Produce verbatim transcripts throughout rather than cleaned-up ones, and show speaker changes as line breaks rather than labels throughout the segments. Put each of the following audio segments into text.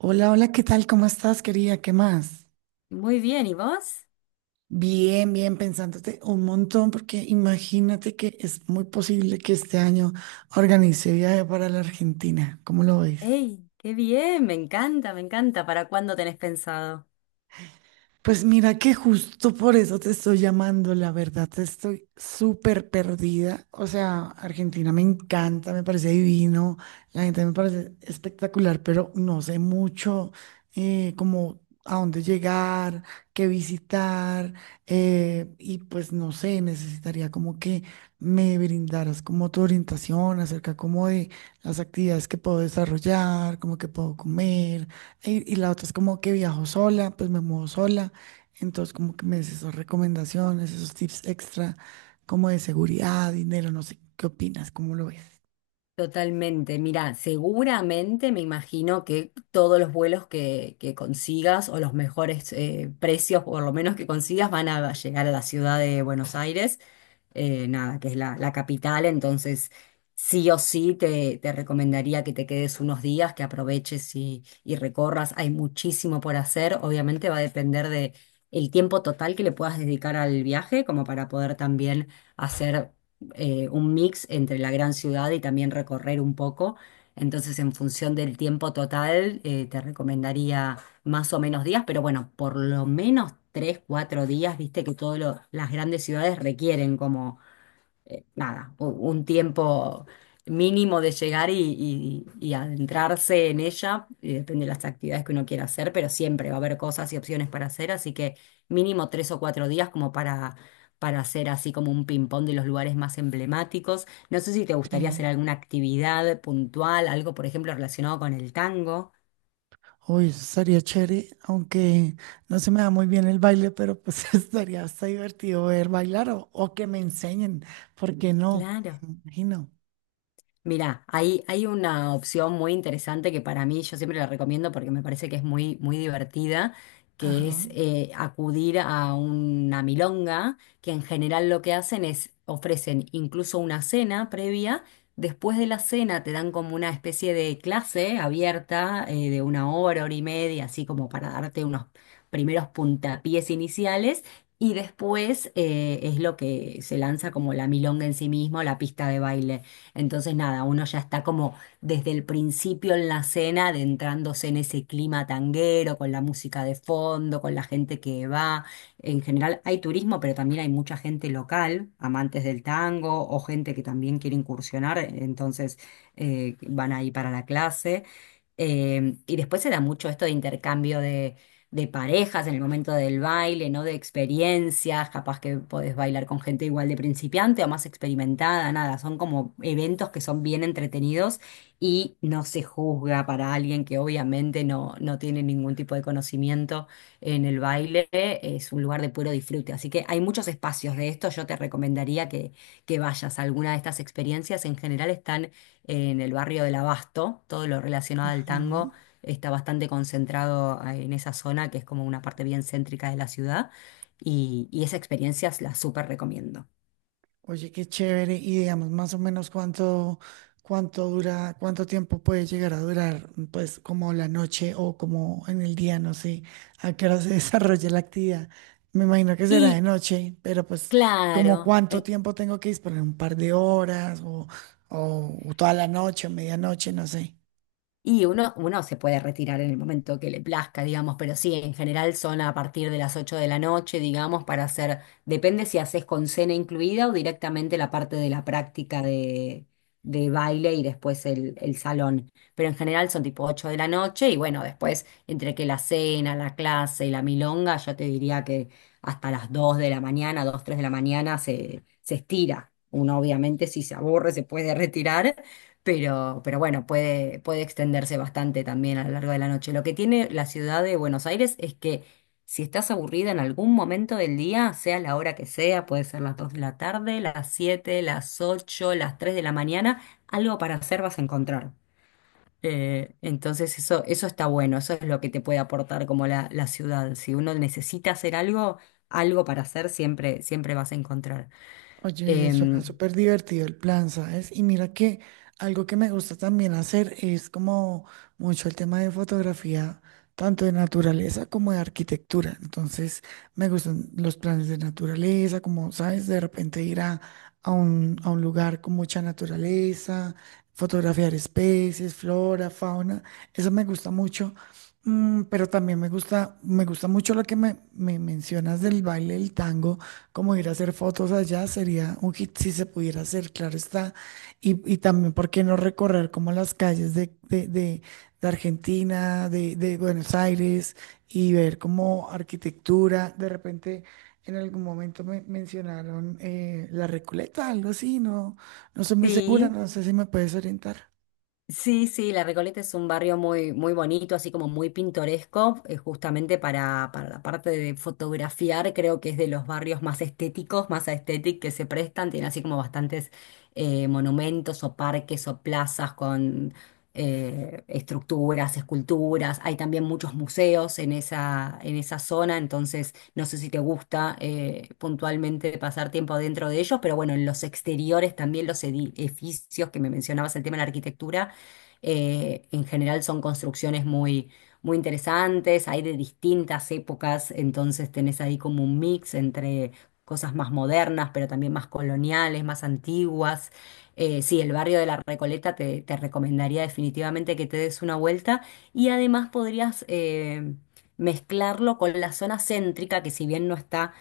Hola, hola, ¿qué tal? ¿Cómo estás, querida? ¿Qué más?
Muy bien, ¿y vos?
Bien, bien, pensándote un montón, porque imagínate que es muy posible que este año organice viaje para la Argentina. ¿Cómo lo ves?
¡Ey! ¡Qué bien! Me encanta, me encanta. ¿Para cuándo tenés pensado?
Pues mira que justo por eso te estoy llamando, la verdad, estoy súper perdida. O sea, Argentina me encanta, me parece divino, la gente me parece espectacular, pero no sé mucho eh, como a dónde llegar, qué visitar, eh, y pues no sé, necesitaría como que me brindaras como tu orientación acerca como de las actividades que puedo desarrollar, como que puedo comer. Y, y la otra es como que viajo sola, pues me muevo sola. Entonces, como que me des esas recomendaciones, esos tips extra, como de seguridad, dinero, no sé, ¿qué opinas? ¿Cómo lo ves?
Totalmente, mira, seguramente me imagino que todos los vuelos que, que consigas o los mejores eh, precios, por lo menos que consigas, van a llegar a la ciudad de Buenos Aires. Eh, nada, que es la, la capital, entonces sí o sí te, te recomendaría que te quedes unos días, que aproveches y, y recorras. Hay muchísimo por hacer, obviamente va a depender de el tiempo total que le puedas dedicar al viaje, como para poder también hacer eh, un mix entre la gran ciudad y también recorrer un poco. Entonces, en función del tiempo total, eh, te recomendaría más o menos días, pero bueno, por lo menos tres, cuatro días, viste que todas las grandes ciudades requieren como, eh, nada, u- un tiempo mínimo de llegar y, y- y adentrarse en ella, y depende de las actividades que uno quiera hacer, pero siempre va a haber cosas y opciones para hacer, así que mínimo tres o cuatro días como para... para hacer así como un ping-pong de los lugares más emblemáticos. No sé si te gustaría
Sí.
hacer alguna actividad puntual, algo por ejemplo relacionado con el tango.
Uy, eso estaría chévere, aunque no se me da muy bien el baile, pero pues estaría hasta divertido ver bailar o, o que me enseñen, ¿por qué no?
Claro.
Me imagino.
Mira, hay, hay una opción muy interesante que para mí yo siempre la recomiendo porque me parece que es muy, muy divertida, que es
Ajá,
eh, acudir a una milonga, que en general lo que hacen es ofrecen incluso una cena previa. Después de la cena te dan como una especie de clase abierta eh, de una hora, hora y media, así como para darte unos primeros puntapiés iniciales. Y después eh, es lo que se lanza como la milonga en sí mismo, la pista de baile. Entonces, nada, uno ya está como desde el principio en la cena, adentrándose en ese clima tanguero, con la música de fondo, con la gente que va. En general hay turismo, pero también hay mucha gente local, amantes del tango o gente que también quiere incursionar, entonces eh, van ahí para la clase. Eh, y después se da mucho esto de intercambio de parejas en el momento del baile, ¿no? De experiencias, capaz que podés bailar con gente igual de principiante o más experimentada, nada, son como eventos que son bien entretenidos y no se juzga para alguien que obviamente no, no tiene ningún tipo de conocimiento en el baile, es un lugar de puro disfrute, así que hay muchos espacios de esto, yo te recomendaría que, que vayas a alguna de estas experiencias, en general están en el barrio del Abasto, todo lo relacionado al tango
ajá.
está bastante concentrado ah, en esa zona, que es como una parte bien céntrica de la ciudad, y, y esa experiencia la súper recomiendo.
Oye, qué chévere. Y digamos más o menos cuánto, cuánto dura, cuánto tiempo puede llegar a durar, pues como la noche o como en el día, no sé, a qué hora se desarrolla la actividad. Me imagino que será de
Y
noche, pero pues como
claro.
cuánto
en,
tiempo tengo que disponer, un par de horas o, o toda la noche, medianoche, no sé.
Y uno, uno se puede retirar en el momento que le plazca, digamos, pero sí, en general son a partir de las ocho de la noche, digamos, para hacer, depende si haces con cena incluida o directamente la parte de la práctica de, de baile y después el, el salón. Pero en general son tipo ocho de la noche y bueno, después entre que la cena, la clase y la milonga, yo te diría que hasta las dos de la mañana, dos tres de la mañana se, se estira. Uno obviamente si se aburre se puede retirar pero, pero bueno, puede, puede extenderse bastante también a lo largo de la noche. Lo que tiene la ciudad de Buenos Aires es que si estás aburrida en algún momento del día, sea la hora que sea, puede ser las dos de la tarde, las siete, las ocho, las tres de la mañana, algo para hacer vas a encontrar. Eh, entonces eso, eso está bueno, eso es lo que te puede aportar como la, la ciudad. Si uno necesita hacer algo, algo para hacer siempre, siempre vas a encontrar.
Oye, suena
Em,
súper divertido el plan, ¿sabes? Y mira que algo que me gusta también hacer es como mucho el tema de fotografía, tanto de naturaleza como de arquitectura. Entonces, me gustan los planes de naturaleza, como, ¿sabes? De repente ir a, a un, a un lugar con mucha naturaleza, fotografiar especies, flora, fauna. Eso me gusta mucho. Mm, pero también me gusta, me gusta mucho lo que me, me mencionas del baile del tango, como ir a hacer fotos allá sería un hit si se pudiera hacer, claro está. Y, y también, ¿por qué no recorrer como las calles de, de, de- de Argentina, de, de Buenos Aires y ver como arquitectura? De repente, en algún momento me mencionaron eh, la Recoleta, algo así, no, no soy muy segura,
Sí,
no sé si me puedes orientar.
sí, sí, La Recoleta es un barrio muy, muy bonito, así como muy pintoresco, eh, justamente para, para la parte de fotografiar, creo que es de los barrios más estéticos, más estéticos que se prestan, tiene así como bastantes eh, monumentos o parques o plazas con eh, estructuras, esculturas, hay también muchos museos en esa, en esa zona, entonces no sé si te gusta eh, puntualmente pasar tiempo dentro de ellos, pero bueno, en los exteriores también los edificios que me mencionabas, el tema de la arquitectura eh, en general son construcciones muy, muy interesantes, hay de distintas épocas, entonces tenés ahí como un mix entre cosas más modernas, pero también más coloniales, más antiguas. Eh, sí, el barrio de la Recoleta te, te recomendaría definitivamente que te des una vuelta y además podrías eh, mezclarlo con la zona céntrica, que si bien no está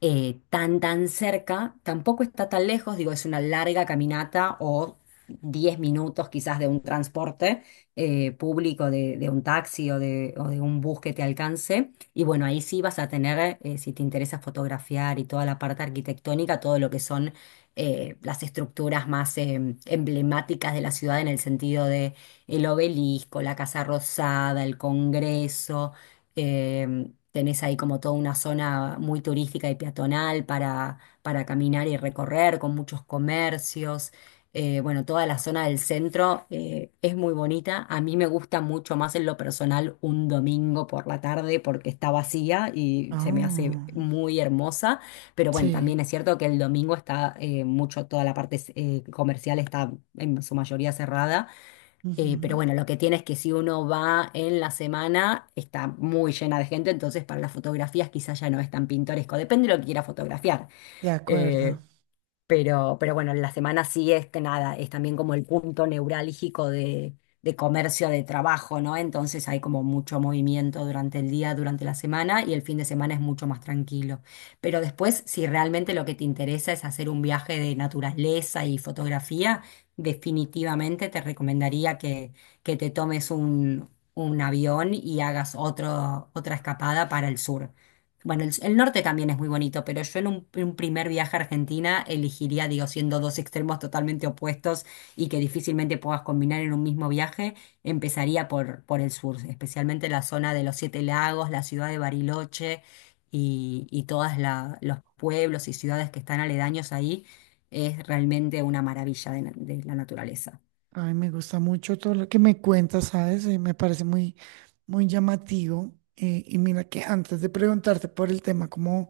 eh, tan, tan cerca, tampoco está tan lejos, digo, es una larga caminata o diez minutos quizás de un transporte eh, público, de, de un taxi o de, o de un bus que te alcance. Y bueno, ahí sí vas a tener, eh, si te interesa fotografiar y toda la parte arquitectónica, todo lo que son eh, las estructuras más em, emblemáticas de la ciudad en el sentido de el obelisco, la Casa Rosada, el Congreso. em, Tenés ahí como toda una zona muy turística y peatonal para, para caminar y recorrer, con muchos comercios. Eh, bueno, toda la zona del centro eh, es muy bonita. A mí me gusta mucho más en lo personal un domingo por la tarde porque está vacía y se me hace
Ah,
muy hermosa. Pero bueno,
sí.
también es cierto que el domingo está eh, mucho, toda la parte eh, comercial está en su mayoría cerrada. Eh, pero bueno, lo que tiene es que si uno va en la semana, está muy llena de gente, entonces para las fotografías quizás ya no es tan pintoresco, depende de lo que quiera fotografiar.
De
Eh,
acuerdo.
pero, pero bueno, la semana sí es que nada, es también como el punto neurálgico de, de comercio, de trabajo, ¿no? Entonces hay como mucho movimiento durante el día, durante la semana y el fin de semana es mucho más tranquilo. Pero después, si realmente lo que te interesa es hacer un viaje de naturaleza y fotografía, definitivamente te recomendaría que, que te tomes un, un avión y hagas otro, otra escapada para el sur. Bueno, el, el norte también es muy bonito, pero yo en un, un primer viaje a Argentina elegiría, digo, siendo dos extremos totalmente opuestos y que difícilmente puedas combinar en un mismo viaje, empezaría por, por el sur, especialmente la zona de los Siete Lagos, la ciudad de Bariloche y, y todos los pueblos y ciudades que están aledaños ahí. Es realmente una maravilla de na- de la naturaleza.
Ay, me gusta mucho todo lo que me cuentas, ¿sabes? Eh, me parece muy, muy llamativo. Eh, y mira que antes de preguntarte por el tema como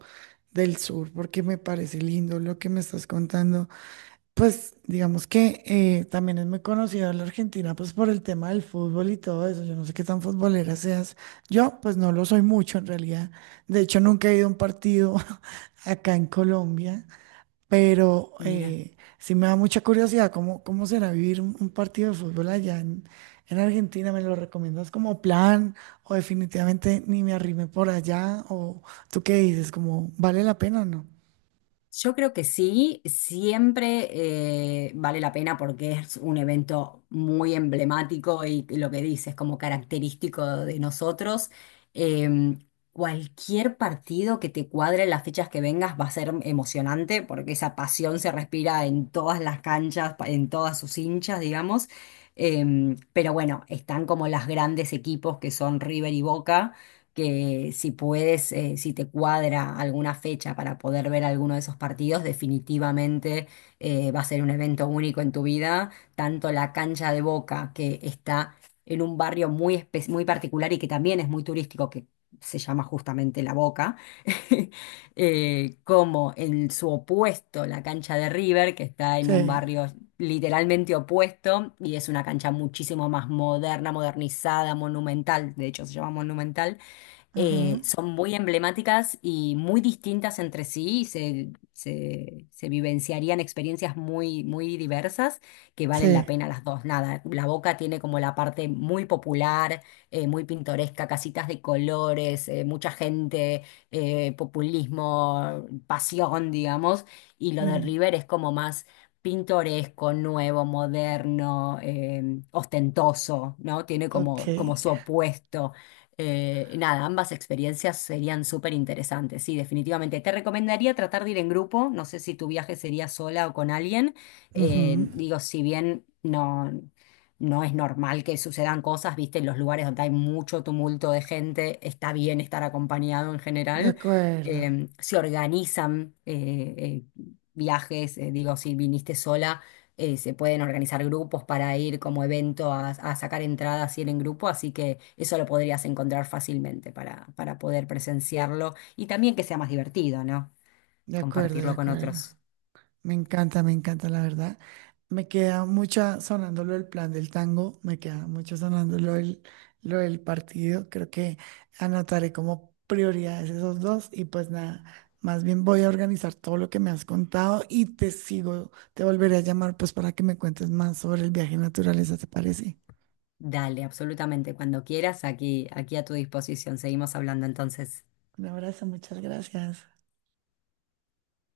del sur, porque me parece lindo lo que me estás contando, pues digamos que eh, también es muy conocida la Argentina, pues por el tema del fútbol y todo eso. Yo no sé qué tan futbolera seas. Yo, pues no lo soy mucho en realidad. De hecho, nunca he ido a un partido acá en Colombia. Pero
Mira.
eh, sí me da mucha curiosidad cómo, cómo será vivir un, un partido de fútbol allá en, en Argentina. ¿Me lo recomiendas como plan o definitivamente ni me arrime por allá? ¿O tú qué dices? ¿Como vale la pena o no?
Yo creo que sí, siempre eh, vale la pena porque es un evento muy emblemático y lo que dices como característico de nosotros. Em, Cualquier partido que te cuadre en las fechas que vengas va a ser emocionante porque esa pasión se respira en todas las canchas, pa- en todas sus hinchas, digamos. Em, pero bueno, están como las grandes equipos que son River y Boca que si puedes, eh, si te cuadra alguna fecha para poder ver alguno de esos partidos, definitivamente eh, va a ser un evento único en tu vida. Tanto la cancha de Boca, que está en un barrio muy, espe- muy particular y que también es muy turístico, que se llama justamente La Boca, eh, como en su opuesto, la cancha de River, que está en un
Sí.
barrio literalmente opuesto y es una cancha muchísimo más moderna, modernizada, monumental, de hecho se llama monumental eh,
Ajá.
son muy emblemáticas y muy distintas entre sí, y se, se, se vivenciarían experiencias muy, muy diversas que valen la
Sí.
pena las dos. Nada, La Boca tiene como la parte muy popular, eh, muy pintoresca, casitas de colores, eh, mucha gente, eh, populismo, pasión, digamos, y lo de
Ujú.
River es como más pintoresco, nuevo, moderno, eh, ostentoso, ¿no? Tiene
Ok.
como, como su opuesto. Eh, y nada, ambas experiencias serían súper interesantes, sí, definitivamente. Te recomendaría tratar de ir en grupo, no sé si tu viaje sería sola o con alguien. Eh,
Ujú.
digo, si bien no, no es normal que sucedan cosas, viste, en los lugares donde hay mucho tumulto de gente, está bien estar acompañado en
De
general.
acuerdo.
Eh, se organizan eh, eh, viajes, eh, digo, si viniste sola eh, se pueden organizar grupos para ir como evento a, a sacar entradas y ir en grupo, así que eso lo podrías encontrar fácilmente para, para poder presenciarlo y también que sea más divertido, ¿no?
De acuerdo, de
Compartirlo con
acuerdo.
otros.
Me encanta, me encanta, la verdad. Me queda mucha sonándolo el plan del tango, me queda mucho sonándolo el lo del partido. Creo que anotaré como prioridades esos dos y pues nada, más bien voy a organizar todo lo que me has contado y te sigo, te volveré a llamar pues para que me cuentes más sobre el viaje en naturaleza, ¿te parece?
Dale, absolutamente, cuando quieras, aquí, aquí a tu disposición. Seguimos hablando entonces.
Un abrazo, muchas gracias.